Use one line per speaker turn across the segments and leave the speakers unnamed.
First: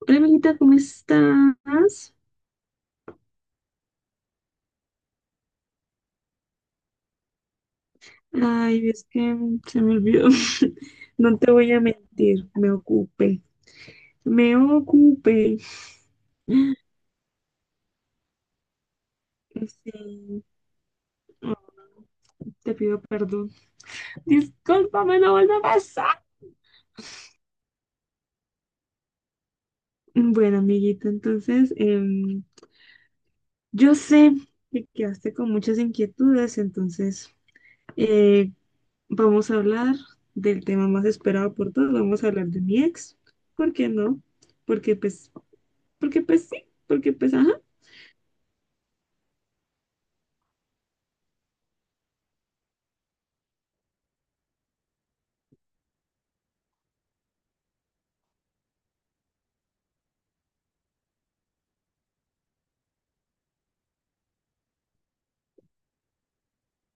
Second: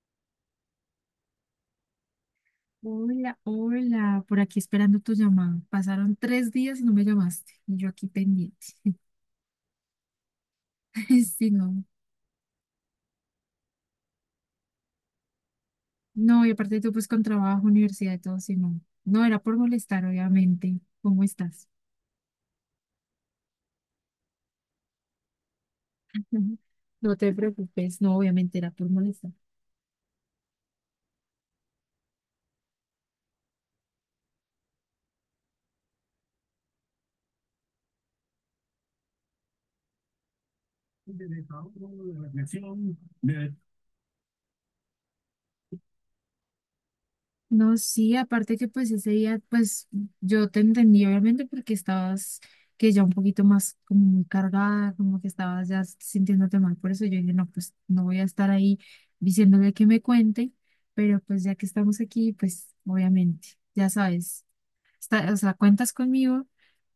Hola, amiguita, ¿cómo estás?
Hola, hola, por aquí esperando tu llamado. Pasaron 3 días y no me llamaste, y yo aquí pendiente.
Ay, es que se me olvidó. No
Sí,
te voy a
no,
mentir, me ocupé. Me ocupé.
no, y aparte tú pues con trabajo, universidad y todo, sí, no. No, era por molestar,
Sí,
obviamente. ¿Cómo
oh,
estás?
te pido perdón. Discúlpame, no vuelve a pasar.
No te preocupes, no, obviamente era por molestar.
Bueno, amiguita, entonces, yo sé que quedaste con muchas inquietudes, entonces, eh, vamos a hablar del tema más esperado por todos. Vamos a hablar de mi ex. ¿Por qué no? Porque, pues, porque, pues, sí. Porque, pues, ajá.
No, sí, aparte que pues ese día, pues yo te entendí obviamente porque estabas que ya un poquito más como muy cargada, como que estabas ya sintiéndote mal, por eso yo dije, no, pues no voy a estar ahí diciéndole que me cuente, pero pues ya que estamos aquí, pues obviamente, ya sabes, está, o sea, cuentas conmigo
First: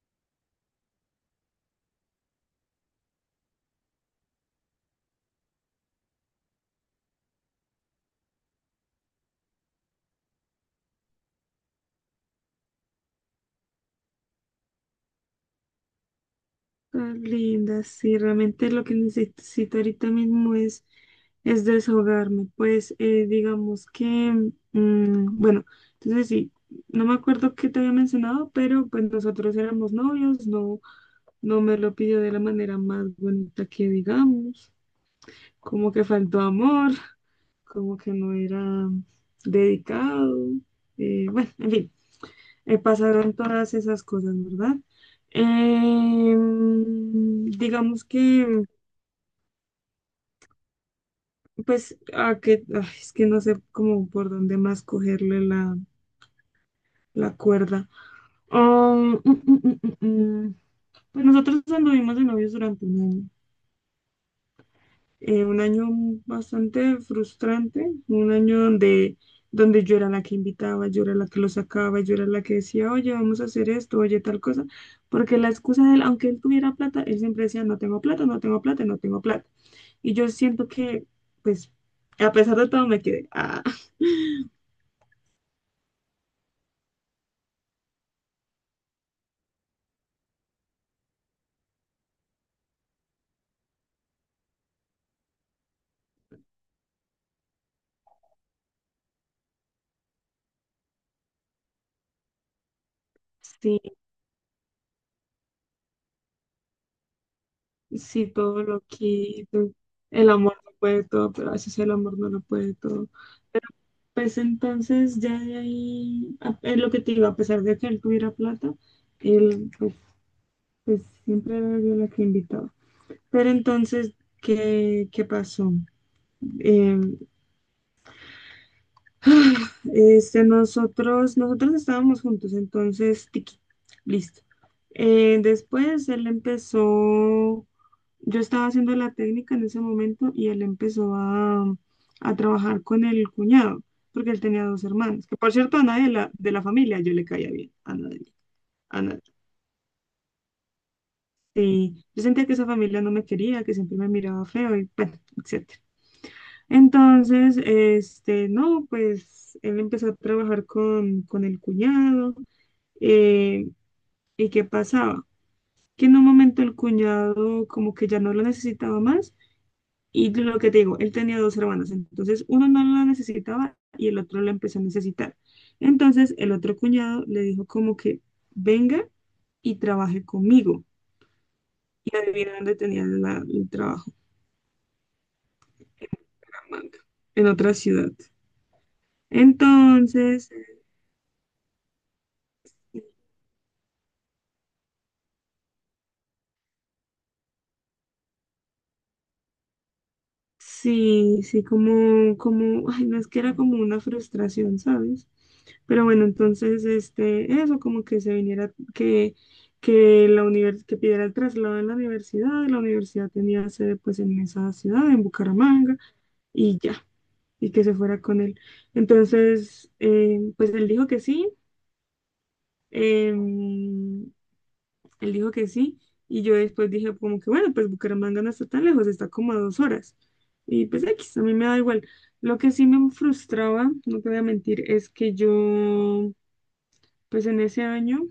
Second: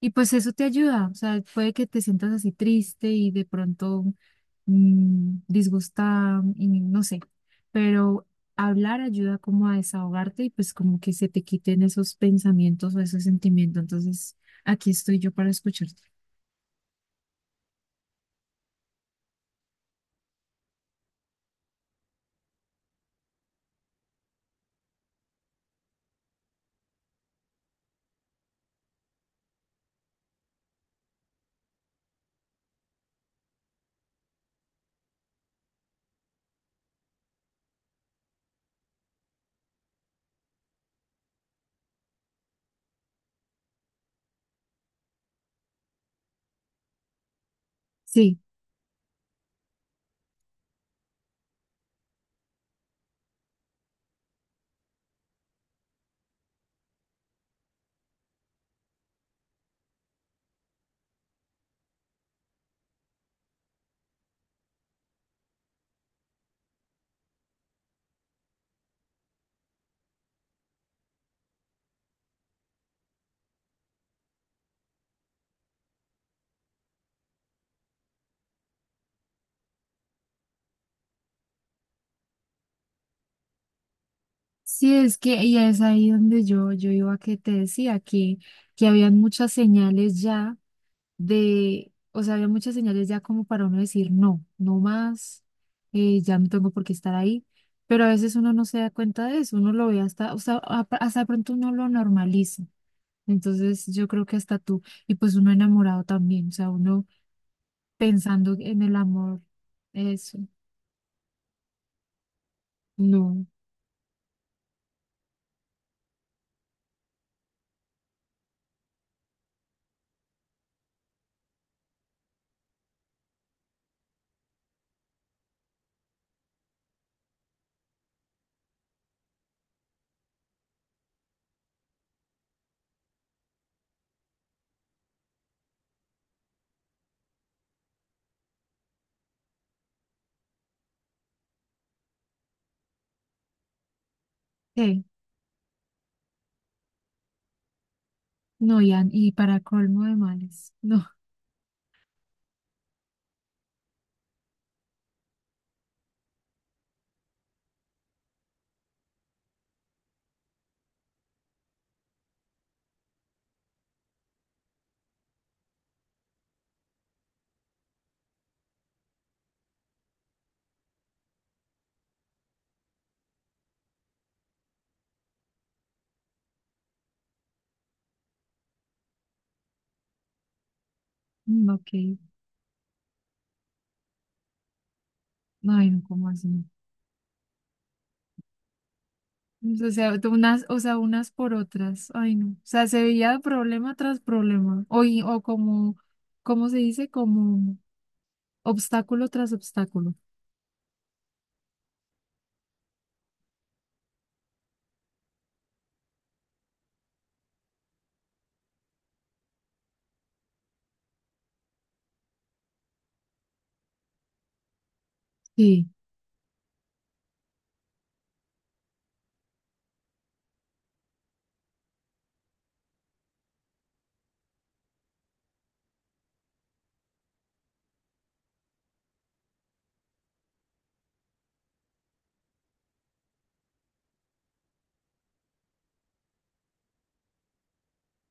y pues eso te ayuda, o sea, puede que te sientas así triste y de pronto disgustada y no sé, pero hablar ayuda como a desahogarte y pues como que se te quiten esos pensamientos o esos sentimientos. Entonces, aquí estoy yo para escucharte.
Estás linda, sí, realmente lo que necesito ahorita mismo es desahogarme. Pues digamos que, bueno, entonces sí, no me acuerdo qué te había mencionado, pero pues nosotros éramos novios, no, no me lo pidió de la manera más bonita que digamos, como que faltó amor, como que no era dedicado, bueno, en fin pasaron todas esas cosas, ¿verdad? Digamos
Sí,
que, pues, a que, ay, es que no sé cómo por dónde más cogerle la cuerda. Ah, mm, mm, mm, mm, mm. Pues nosotros anduvimos de novios durante un año. Un año bastante frustrante, un año donde yo era la que invitaba, yo era la que lo sacaba, yo era la que decía, oye, vamos a hacer esto, oye, tal cosa, porque la excusa de él, aunque él tuviera plata, él siempre decía, no tengo plata, no tengo plata, no tengo plata. Y yo siento que, pues, a pesar de todo me quedé,
sí, es que y es ahí donde yo iba que te decía que habían muchas señales ya de, o sea, había muchas señales ya como para uno decir, no, no más, ya no tengo por qué estar ahí, pero a veces uno no se da cuenta de eso, uno lo ve hasta, o sea, hasta de pronto uno lo normaliza. Entonces
sí,
yo creo que hasta tú, y pues uno enamorado también, o sea, uno
sí,
pensando
todo
en
lo
el amor,
quito, el
eso,
amor lo puede todo, pero a veces el amor no lo puede todo.
no,
Pues entonces ya de ahí, es lo que te digo, a pesar de que él tuviera plata, él pues, siempre era yo la que invitaba. Pero entonces, ¿qué pasó? Eh, este, nosotros estábamos juntos, entonces, tiki, listo. Después él empezó Yo estaba haciendo la técnica en ese momento y él empezó a trabajar con el cuñado, porque él tenía dos
¿qué?
hermanos, que por cierto a nadie de la familia yo le caía bien, a nadie,
No,
a
Ian,
nadie.
y para colmo de males, no,
Y yo sentía que esa familia no me quería, que siempre me miraba feo y bueno, etcétera. Entonces, este, no, pues él empezó a trabajar con el cuñado. eh, ¿y qué pasaba? Que en un momento el cuñado como que ya no lo necesitaba más. Y lo que te digo, él tenía dos hermanas, entonces uno no la necesitaba y el otro la empezó a necesitar. Entonces el otro cuñado le dijo como que venga y trabaje conmigo.
no, ok,
Y adivina dónde tenía el trabajo,
no, no, ¿cómo así?
Bucaramanga, en otra ciudad.
O sea, tú
Entonces,
unas, o sea, unas por otras. Ay, no. O sea, se veía problema tras problema. O como, ¿cómo se dice? Como obstáculo tras obstáculo.
sí, sí, como, ay, no es que era como una frustración, ¿sabes? Pero bueno, entonces, este, eso como que se viniera, que que pidiera el traslado en la universidad tenía sede pues en esa ciudad, en
Sí.
Bucaramanga, y ya, y que se fuera con él. Entonces, pues él dijo que sí, eh, él dijo que sí, y yo después dije como que bueno, pues Bucaramanga no está tan lejos, está como a 2 horas. Y pues X, a mí me da igual. Lo que sí me frustraba, no te voy a mentir, es que yo, pues en ese año,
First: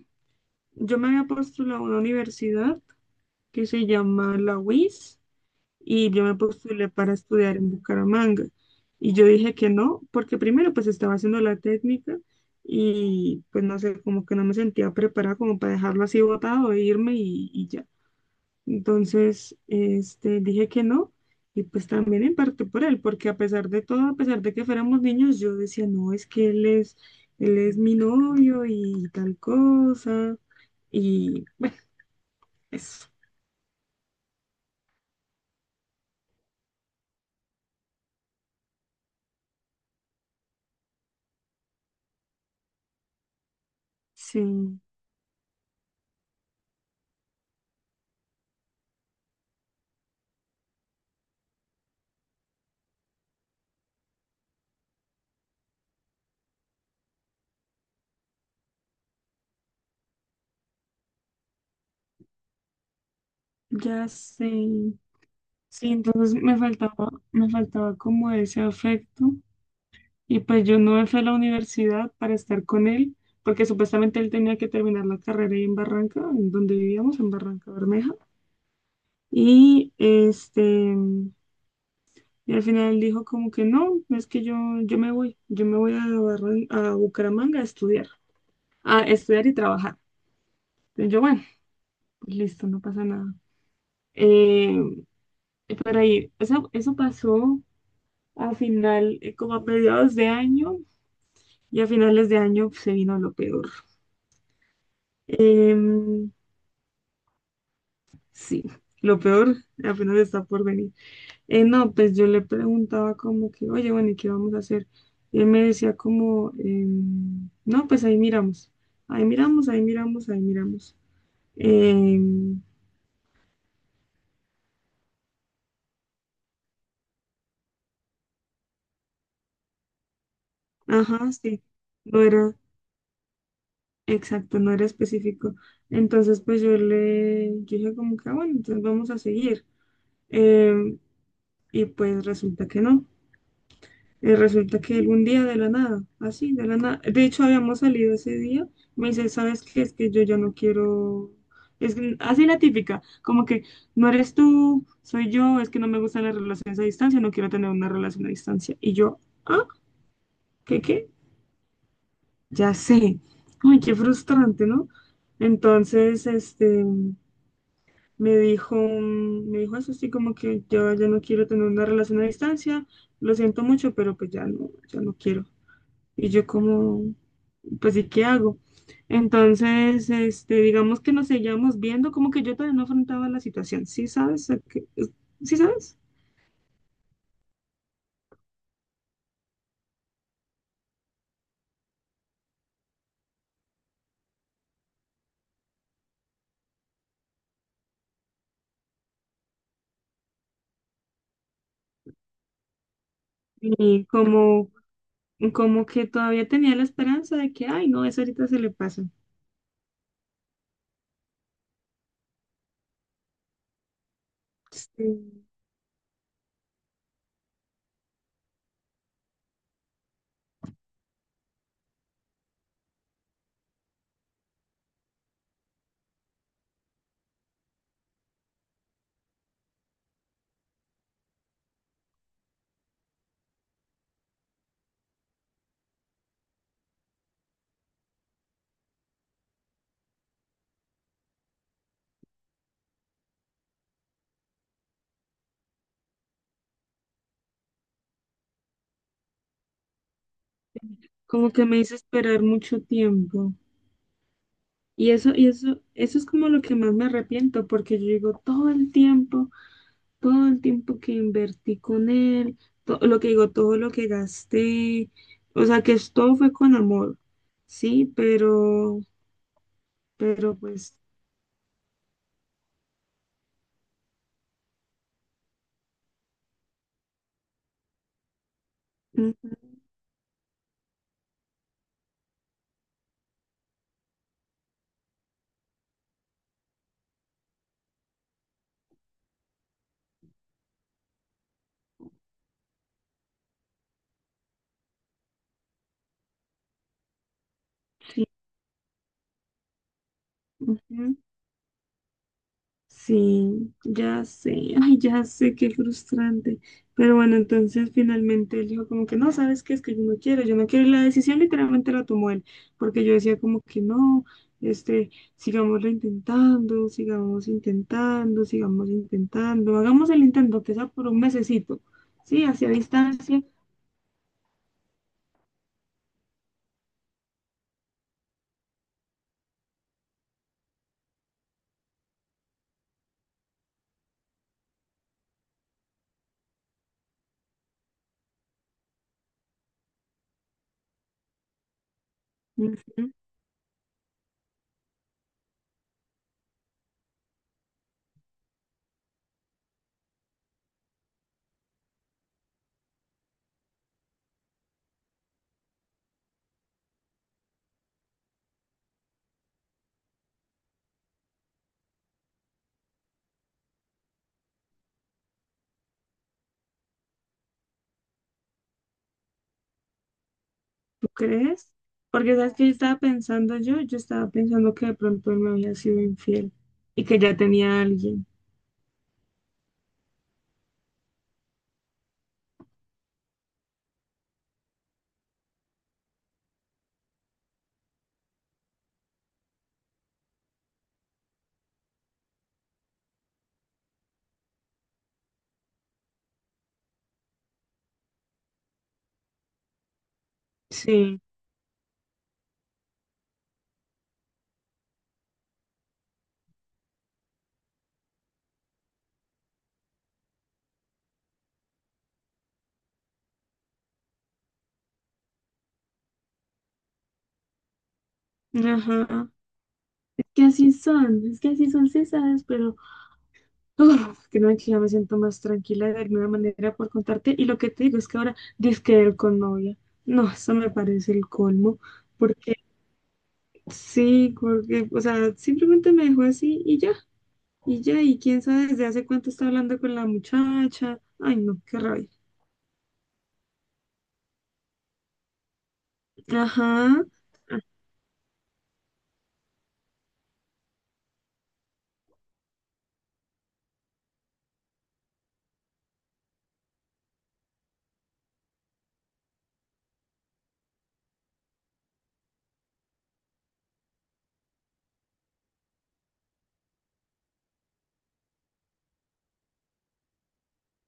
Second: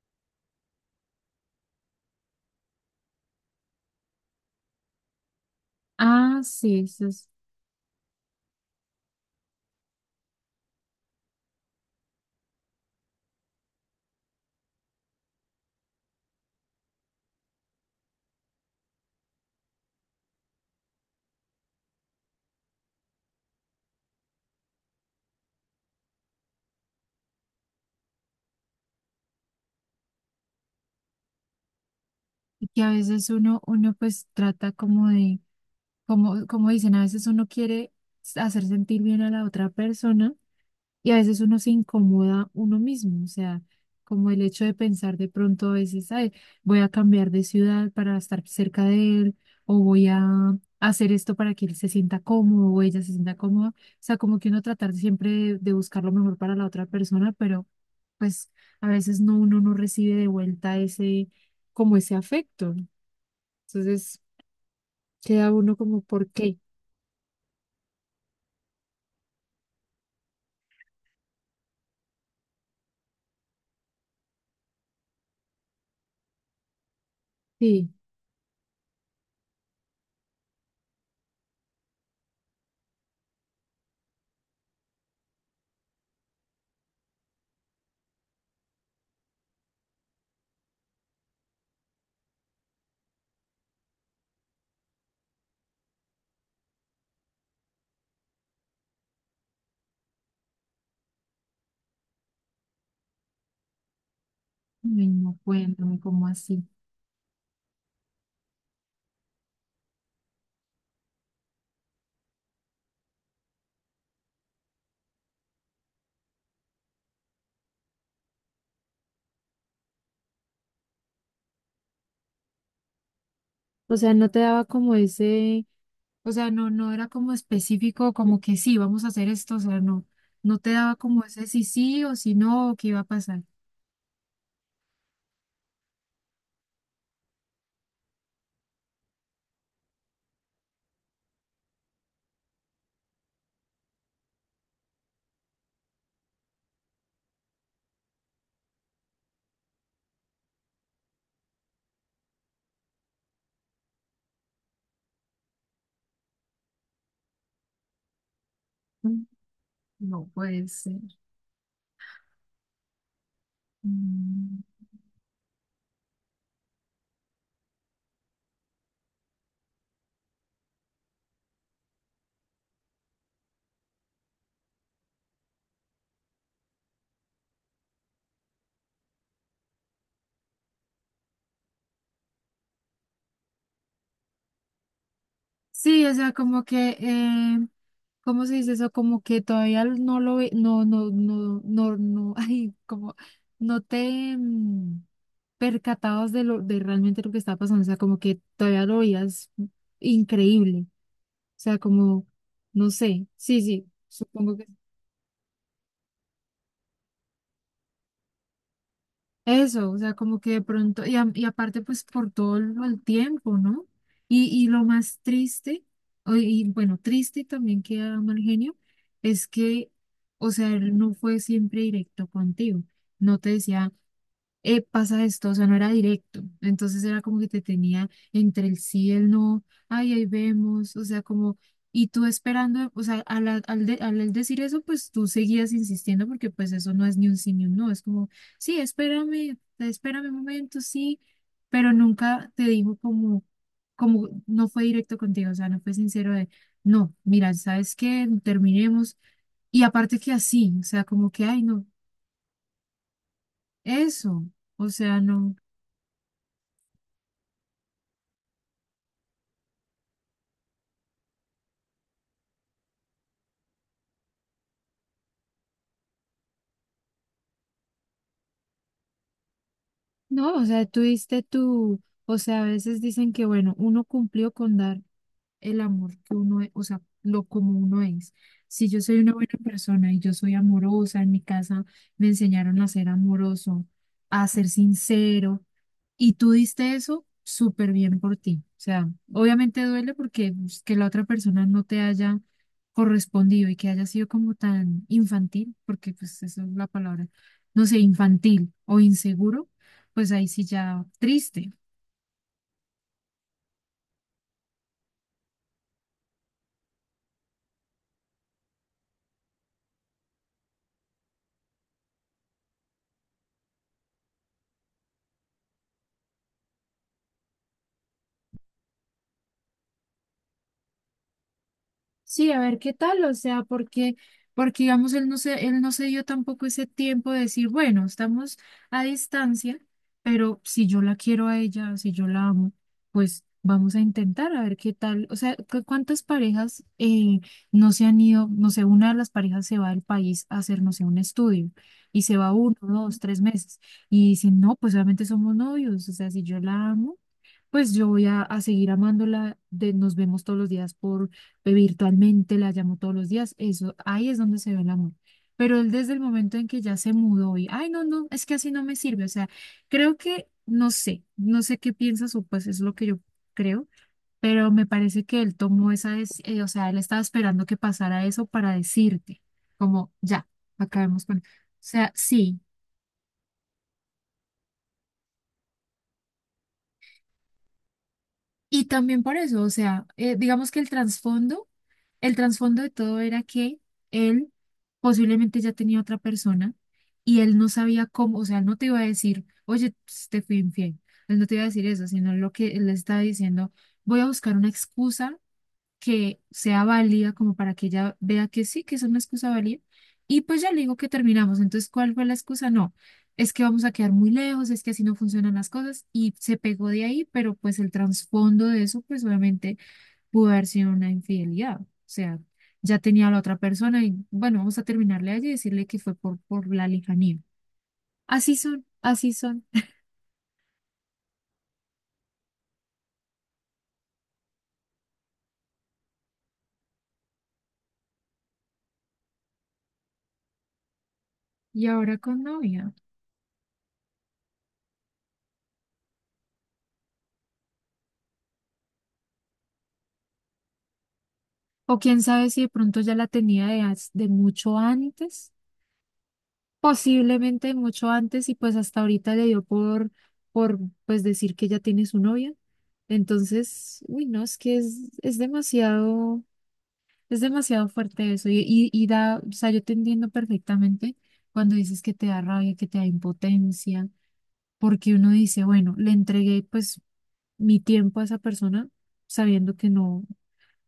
yo me había postulado a una universidad que se llama la UIS, y yo me
Ah, sí,
postulé
eso
para
es.
estudiar en Bucaramanga. Y yo dije que no, porque primero pues estaba haciendo la técnica y pues no sé, como que no me sentía preparada como para dejarlo así botado e irme y ya. Entonces, este, dije que no, y pues también en parte por él, porque a pesar de todo, a pesar de que fuéramos niños, yo decía, no, es que él es mi novio y tal cosa, y bueno,
Y que a
eso.
veces uno pues trata como de, como dicen, a veces uno quiere hacer sentir bien a la otra persona. Y a veces uno se incomoda uno mismo, o sea, como el hecho de
Sí,
pensar de pronto a veces, ay, voy a cambiar de ciudad para estar cerca de él, o voy a hacer esto para que él se sienta cómodo o ella se sienta cómoda. O sea, como que uno tratar siempre de, buscar lo mejor para la otra persona, pero pues a veces no, uno no recibe de vuelta ese, como ese afecto.
ya
Entonces
sé.
queda uno
Sí,
como, ¿por
entonces me
qué?
faltaba, me faltaba como ese afecto, y pues yo no me fui a la universidad para estar con él, porque supuestamente él tenía que terminar la carrera ahí en Barranca, en donde vivíamos, en Barranca
Sí,
Bermeja. Y este, y al final dijo como que no, es que yo me voy, yo me voy a Bucaramanga a estudiar y trabajar. Entonces yo, bueno, pues listo, no pasa nada. Eh, pero ahí, eso pasó a final, como a mediados de año, y a finales de año pues, se vino lo peor.
ay, no cuéntame, como
Em,
así.
sí, lo peor apenas está por venir. No, pues yo le preguntaba como que, oye, bueno, ¿y qué vamos a hacer? Y él me decía como, no, pues ahí miramos, ahí miramos, ahí miramos, ahí miramos. Em,
O sea, no te daba como ese. O sea, no, no era como específico, como que sí, vamos a hacer esto, o sea, no, no te daba como
ajá,
ese
sí,
sí sí o
no
si
era
no, o qué iba a pasar.
exacto, no era específico. Entonces, pues yo dije como que, "Ah, bueno, entonces vamos a seguir." Em, y pues resulta que no. Resulta que él un día de la nada, así, de la nada. De hecho, habíamos salido ese día. Me dice, ¿sabes qué? Es que yo ya no quiero. Así la típica, como que no eres tú, soy yo, es que no me gustan las relaciones a distancia, no quiero tener una relación a distancia. Y yo,
Mm.
ah,
No puede
¿qué
ser.
qué? Ya sé. Ay, qué
Mm.
frustrante, ¿no? Entonces, este, me dijo eso, así como que yo ya no quiero tener una relación a distancia, lo siento mucho, pero pues ya no, ya no quiero. Y yo como, pues, ¿y qué hago? Entonces, este, digamos que nos seguíamos viendo, como que yo todavía no afrontaba la situación, ¿sí sabes? ¿Sí sabes?
Sí, o sea, como que, ¿cómo se dice eso? Como que todavía no lo ve, no, no, no, no, no, ay, como, no te percatabas de lo, de realmente lo que estaba pasando, o sea, como que todavía lo veías increíble, o sea, como, no sé, sí, sí,
Y
supongo que.
como que todavía tenía la esperanza de que, ay, no, eso ahorita se le pasa.
Eso, o sea, como que de pronto, y aparte pues por todo el tiempo, ¿no? Y lo más
Sí.
triste, y bueno, triste y también que era mal genio, es que, o sea, él no fue siempre directo contigo, no te decía pasa esto, o sea, no era directo. Entonces era como que te tenía entre el sí y el no, ay, ahí vemos, o sea, como, y tú esperando, o sea, al él decir eso, pues tú seguías insistiendo porque pues eso no es ni un sí ni un no, es como, sí, espérame, espérame un momento, sí, pero nunca te dijo como, no fue directo contigo, o sea, no fue sincero de, no, mira, ¿sabes qué? Terminemos. Y aparte que así, o sea, como que,
Como
ay,
que me
no,
hizo esperar mucho tiempo.
eso, o
Y
sea,
eso, y
no.
eso, eso es como lo que más me arrepiento, porque yo digo todo el tiempo, todo el tiempo que invertí con él, lo que digo, todo lo que gasté, o sea, que todo fue con amor, sí, pero,
No,
pero
o sea,
pues,
tú tuviste tu, o sea, a veces dicen que, bueno, uno cumplió con dar el amor que uno es, o sea, lo como uno es. Si yo soy una
ujú,
buena persona y yo soy amorosa, en mi casa me enseñaron a ser amoroso, a ser sincero, y tú diste eso súper bien por ti. O sea, obviamente duele porque pues, que la otra persona no te haya correspondido y que haya sido como tan infantil, porque pues eso es la palabra, no sé,
sí,
infantil o inseguro, pues ahí sí ya
ujú.
triste.
Sí, ya sé, ay, ya sé, qué frustrante. Pero bueno, entonces finalmente él dijo como que no, ¿sabes qué? Es que yo no quiero, yo no quiero. Y la decisión literalmente la tomó él, porque yo decía como que no, este, sigámoslo intentando, sigamos intentando, sigamos intentando, hagamos el intento, que sea por un mesecito, ¿sí?
Sí, a
Hacia
ver qué tal, o
distancia.
sea, porque digamos, él no se dio tampoco ese tiempo de decir, bueno, estamos a distancia, pero si yo la quiero a ella, si yo la amo, pues vamos a intentar a ver qué tal. O sea, ¿cuántas parejas no se han ido? No sé, una de las parejas se va del país a hacer, no sé, un estudio y se va uno,
Ujú.
dos, tres meses y dicen, no, pues obviamente somos novios, o sea, si yo la amo. Pues yo voy a seguir amándola, de, nos vemos todos los días por virtualmente, la llamo todos los días, eso, ahí es donde se ve el amor. Pero él desde el momento en que ya se mudó y, ay, no, no, es que así no me sirve, o sea, creo que, no sé, no sé qué piensas o pues es lo que yo creo, pero me parece que él tomó esa, o sea, él estaba esperando que pasara eso para decirte, como, ya,
¿Tú
acabemos con, o
crees?
sea,
Porque sabes
sí.
que yo estaba pensando que de pronto él me había sido infiel y que ya tenía a alguien.
Y también por eso, o sea, digamos que el trasfondo de todo era que él posiblemente ya tenía otra persona y él no sabía cómo, o sea, él no te iba a decir, oye, pues, te fui infiel. Él no te iba a decir eso, sino lo que él estaba diciendo, voy a buscar una excusa que sea válida como para que ella vea que sí, que es una excusa válida. Y pues ya le digo que
Sí.
terminamos. Entonces, ¿cuál fue la excusa? No, es que vamos a quedar muy lejos, es que así no funcionan las cosas y se pegó de ahí, pero pues el trasfondo de eso, pues obviamente pudo haber sido una infidelidad. O sea, ya tenía a la otra persona y bueno, vamos a terminarle allí y decirle que fue por la lejanía. Así son,
Ajá.
así son.
Es que así son, es que así son cesadas, pero uf, que no, que ya me siento más tranquila de alguna manera por contarte. Y lo que te digo es que ahora dizque él con novia. No, eso me parece el colmo,
Y ahora con
porque
novia.
sí, porque, o sea, simplemente me dejó así y ya, y ya, y quién sabe desde hace cuánto está hablando con la muchacha. Ay, no, qué
O
rabia.
quién sabe si de pronto ya la tenía de mucho antes.
Ajá. Ah,
Posiblemente mucho antes y pues hasta ahorita le dio por, pues decir que ya tiene su novia. Entonces, uy, no, es que es demasiado fuerte eso y da, o sea, yo te entiendo perfectamente cuando dices que te da rabia, que te da impotencia, porque uno dice, bueno, le entregué pues mi tiempo a esa persona sabiendo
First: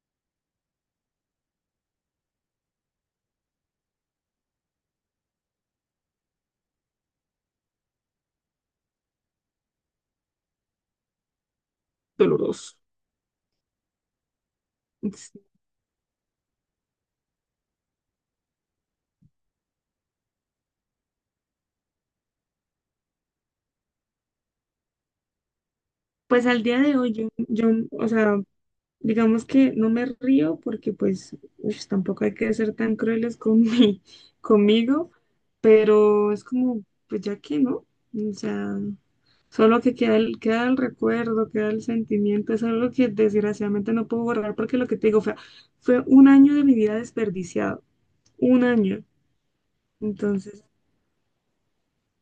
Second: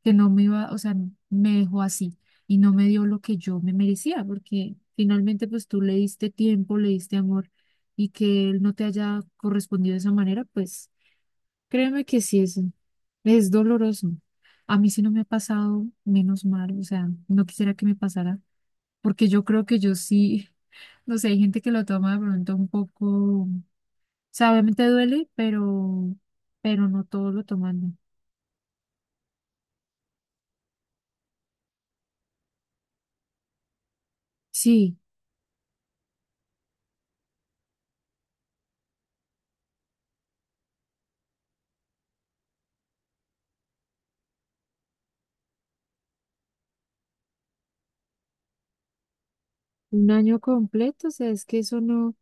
que no me iba, o sea, me dejó así y no me dio lo que yo me merecía, porque finalmente pues tú le diste tiempo, le diste amor y que él no te haya correspondido de esa manera, pues créeme que sí es,
doloroso.
es doloroso. A mí sí no me ha
Sí.
pasado, menos mal, o sea, no quisiera que me pasara, porque yo creo que yo sí, no sé, hay gente que lo toma de pronto un poco, o sea, obviamente duele, pero,
Pues al día
pero
de
no
hoy, yo,
todos lo
yo,
toman.
o sea, digamos que no me río porque pues ush, tampoco hay que ser tan crueles con
Sí.
conmigo, pero es como, pues ya que no, o sea, solo que queda el recuerdo, queda el sentimiento, es algo que desgraciadamente no puedo borrar porque lo que te digo fue un año de mi vida desperdiciado, un año.
Un año
Entonces,
completo, o sea, es que eso no.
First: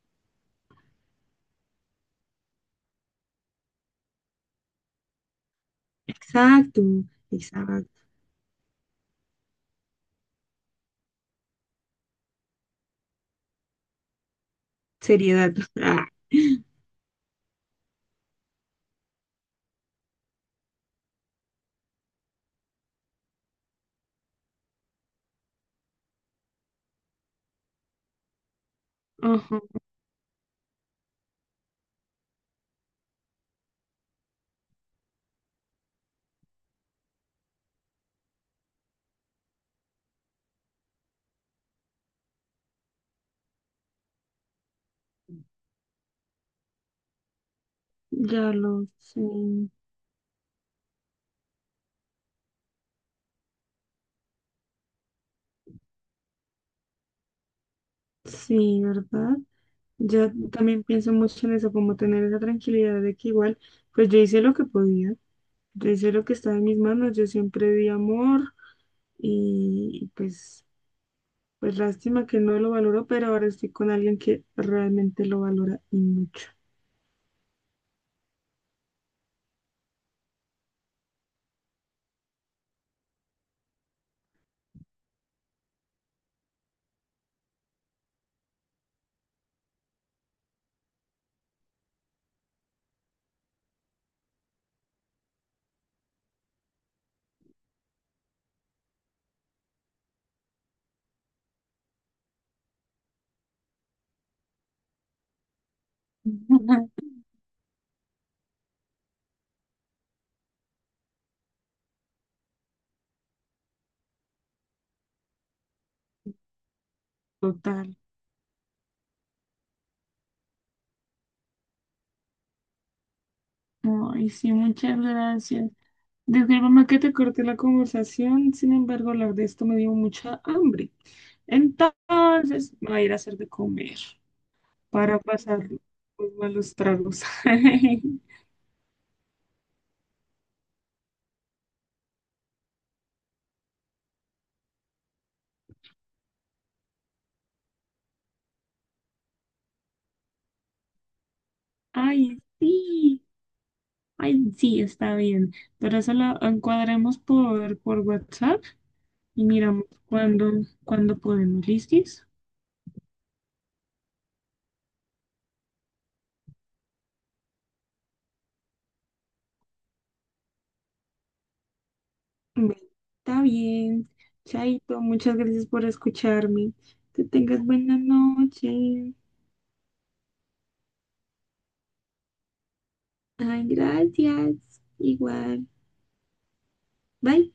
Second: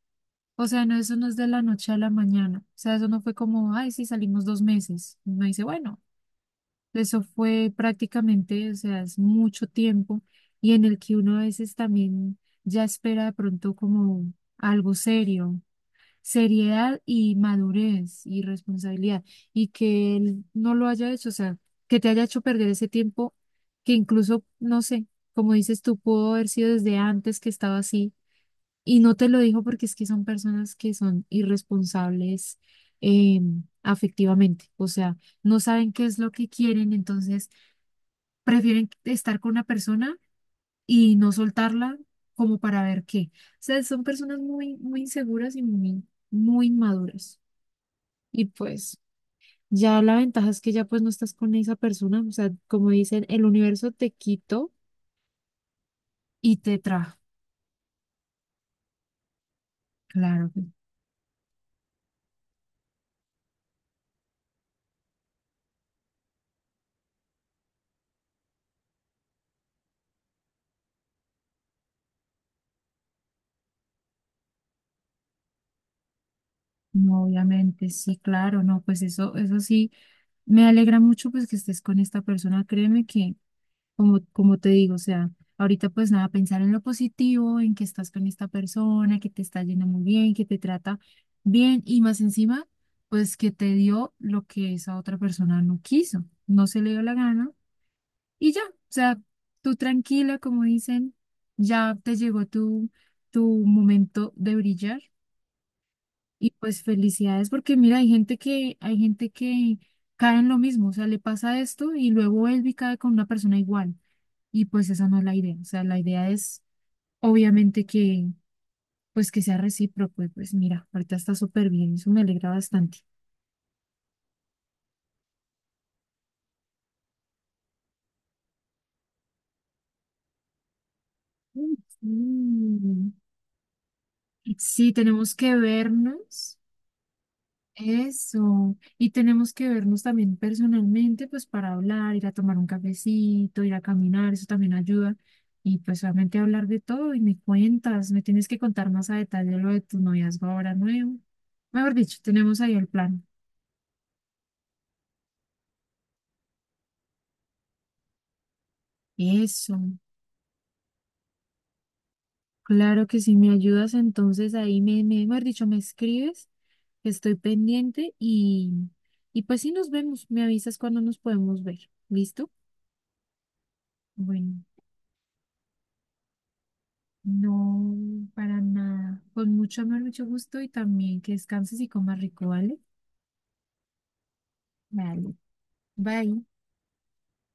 O sea, no, eso no es de la noche a la mañana. O sea, eso no fue como, ay, sí, salimos 2 meses. Uno dice, bueno,
exacto,
eso fue
exacto,
prácticamente, o sea, es mucho tiempo y en el que uno a veces también ya espera de pronto como algo
seriedad.
serio, seriedad y madurez y responsabilidad. Y que él no lo haya hecho, o sea, que te haya hecho perder ese tiempo que incluso, no sé, como dices tú, pudo haber sido desde antes que estaba así y no te
Ah,
lo
ajá,
dijo porque es que son personas que son irresponsables eh, afectivamente, o sea, no saben qué es lo que quieren, entonces prefieren estar con una persona y no soltarla como para ver qué. O sea, son personas muy, muy inseguras y muy, muy inmaduras.
ya
Y
lo
pues
sé.
ya la ventaja es que ya pues no estás con esa persona, o sea, como dicen, el universo te quitó y te trajo.
Sí, ¿verdad? Yo
Claro,
también pienso mucho en eso, como tener esa tranquilidad de que igual, pues yo hice lo que podía, yo hice lo que estaba en mis manos, yo siempre di amor y pues, lástima que no lo valoró, pero ahora estoy con alguien que realmente lo valora y mucho.
no, obviamente, sí, claro, no, pues eso sí. Me alegra mucho pues que estés con esta persona. Créeme que, como te digo, o sea, ahorita pues nada, pensar en lo positivo, en que estás con esta persona, que te está yendo muy bien, que te trata bien y más encima, pues que te dio lo que esa otra persona no quiso, no se le dio la gana y ya, o sea, tú tranquila, como dicen, ya te llegó tu momento de brillar y pues felicidades, porque mira, hay gente que cae en lo mismo, o sea, le pasa esto y luego él cae con una persona igual. Y pues esa no es la idea. O sea, la idea es obviamente
Total.
que, pues que sea recíproco. Y pues mira, ahorita está súper bien, eso me alegra bastante.
Ay, sí, muchas gracias. Discúlpame que te corté la conversación, sin embargo, hablar de esto me dio mucha hambre. Entonces, me voy a ir
Mm.
a hacer de comer
Sí,
para
tenemos que
pasar los
vernos.
malos tragos.
Eso. Y tenemos que vernos también personalmente, pues para hablar, ir a tomar un cafecito, ir a caminar, eso también ayuda. Y pues obviamente hablar de todo y me cuentas, me tienes que contar más a detalle lo de tu noviazgo ahora nuevo. Mejor dicho,
Ay,
tenemos ahí el
sí,
plan.
ay, sí, está bien. Pero eso lo encuadremos por WhatsApp y
Eso.
miramos cuándo podemos. ¿Listis?
Claro que si me ayudas, entonces ahí mejor dicho, me escribes, que estoy pendiente y pues sí nos vemos, me avisas cuando nos podemos ver. ¿Listo?
Bueno, está bien.
Bueno.
Chaito, muchas gracias por escucharme. Que tengas buena
No, para
noche.
nada. Con mucho amor, mucho gusto y también que descanses y comas rico, ¿vale?
Ay, gracias.
Vale.
Igual.
Bye.
Bye.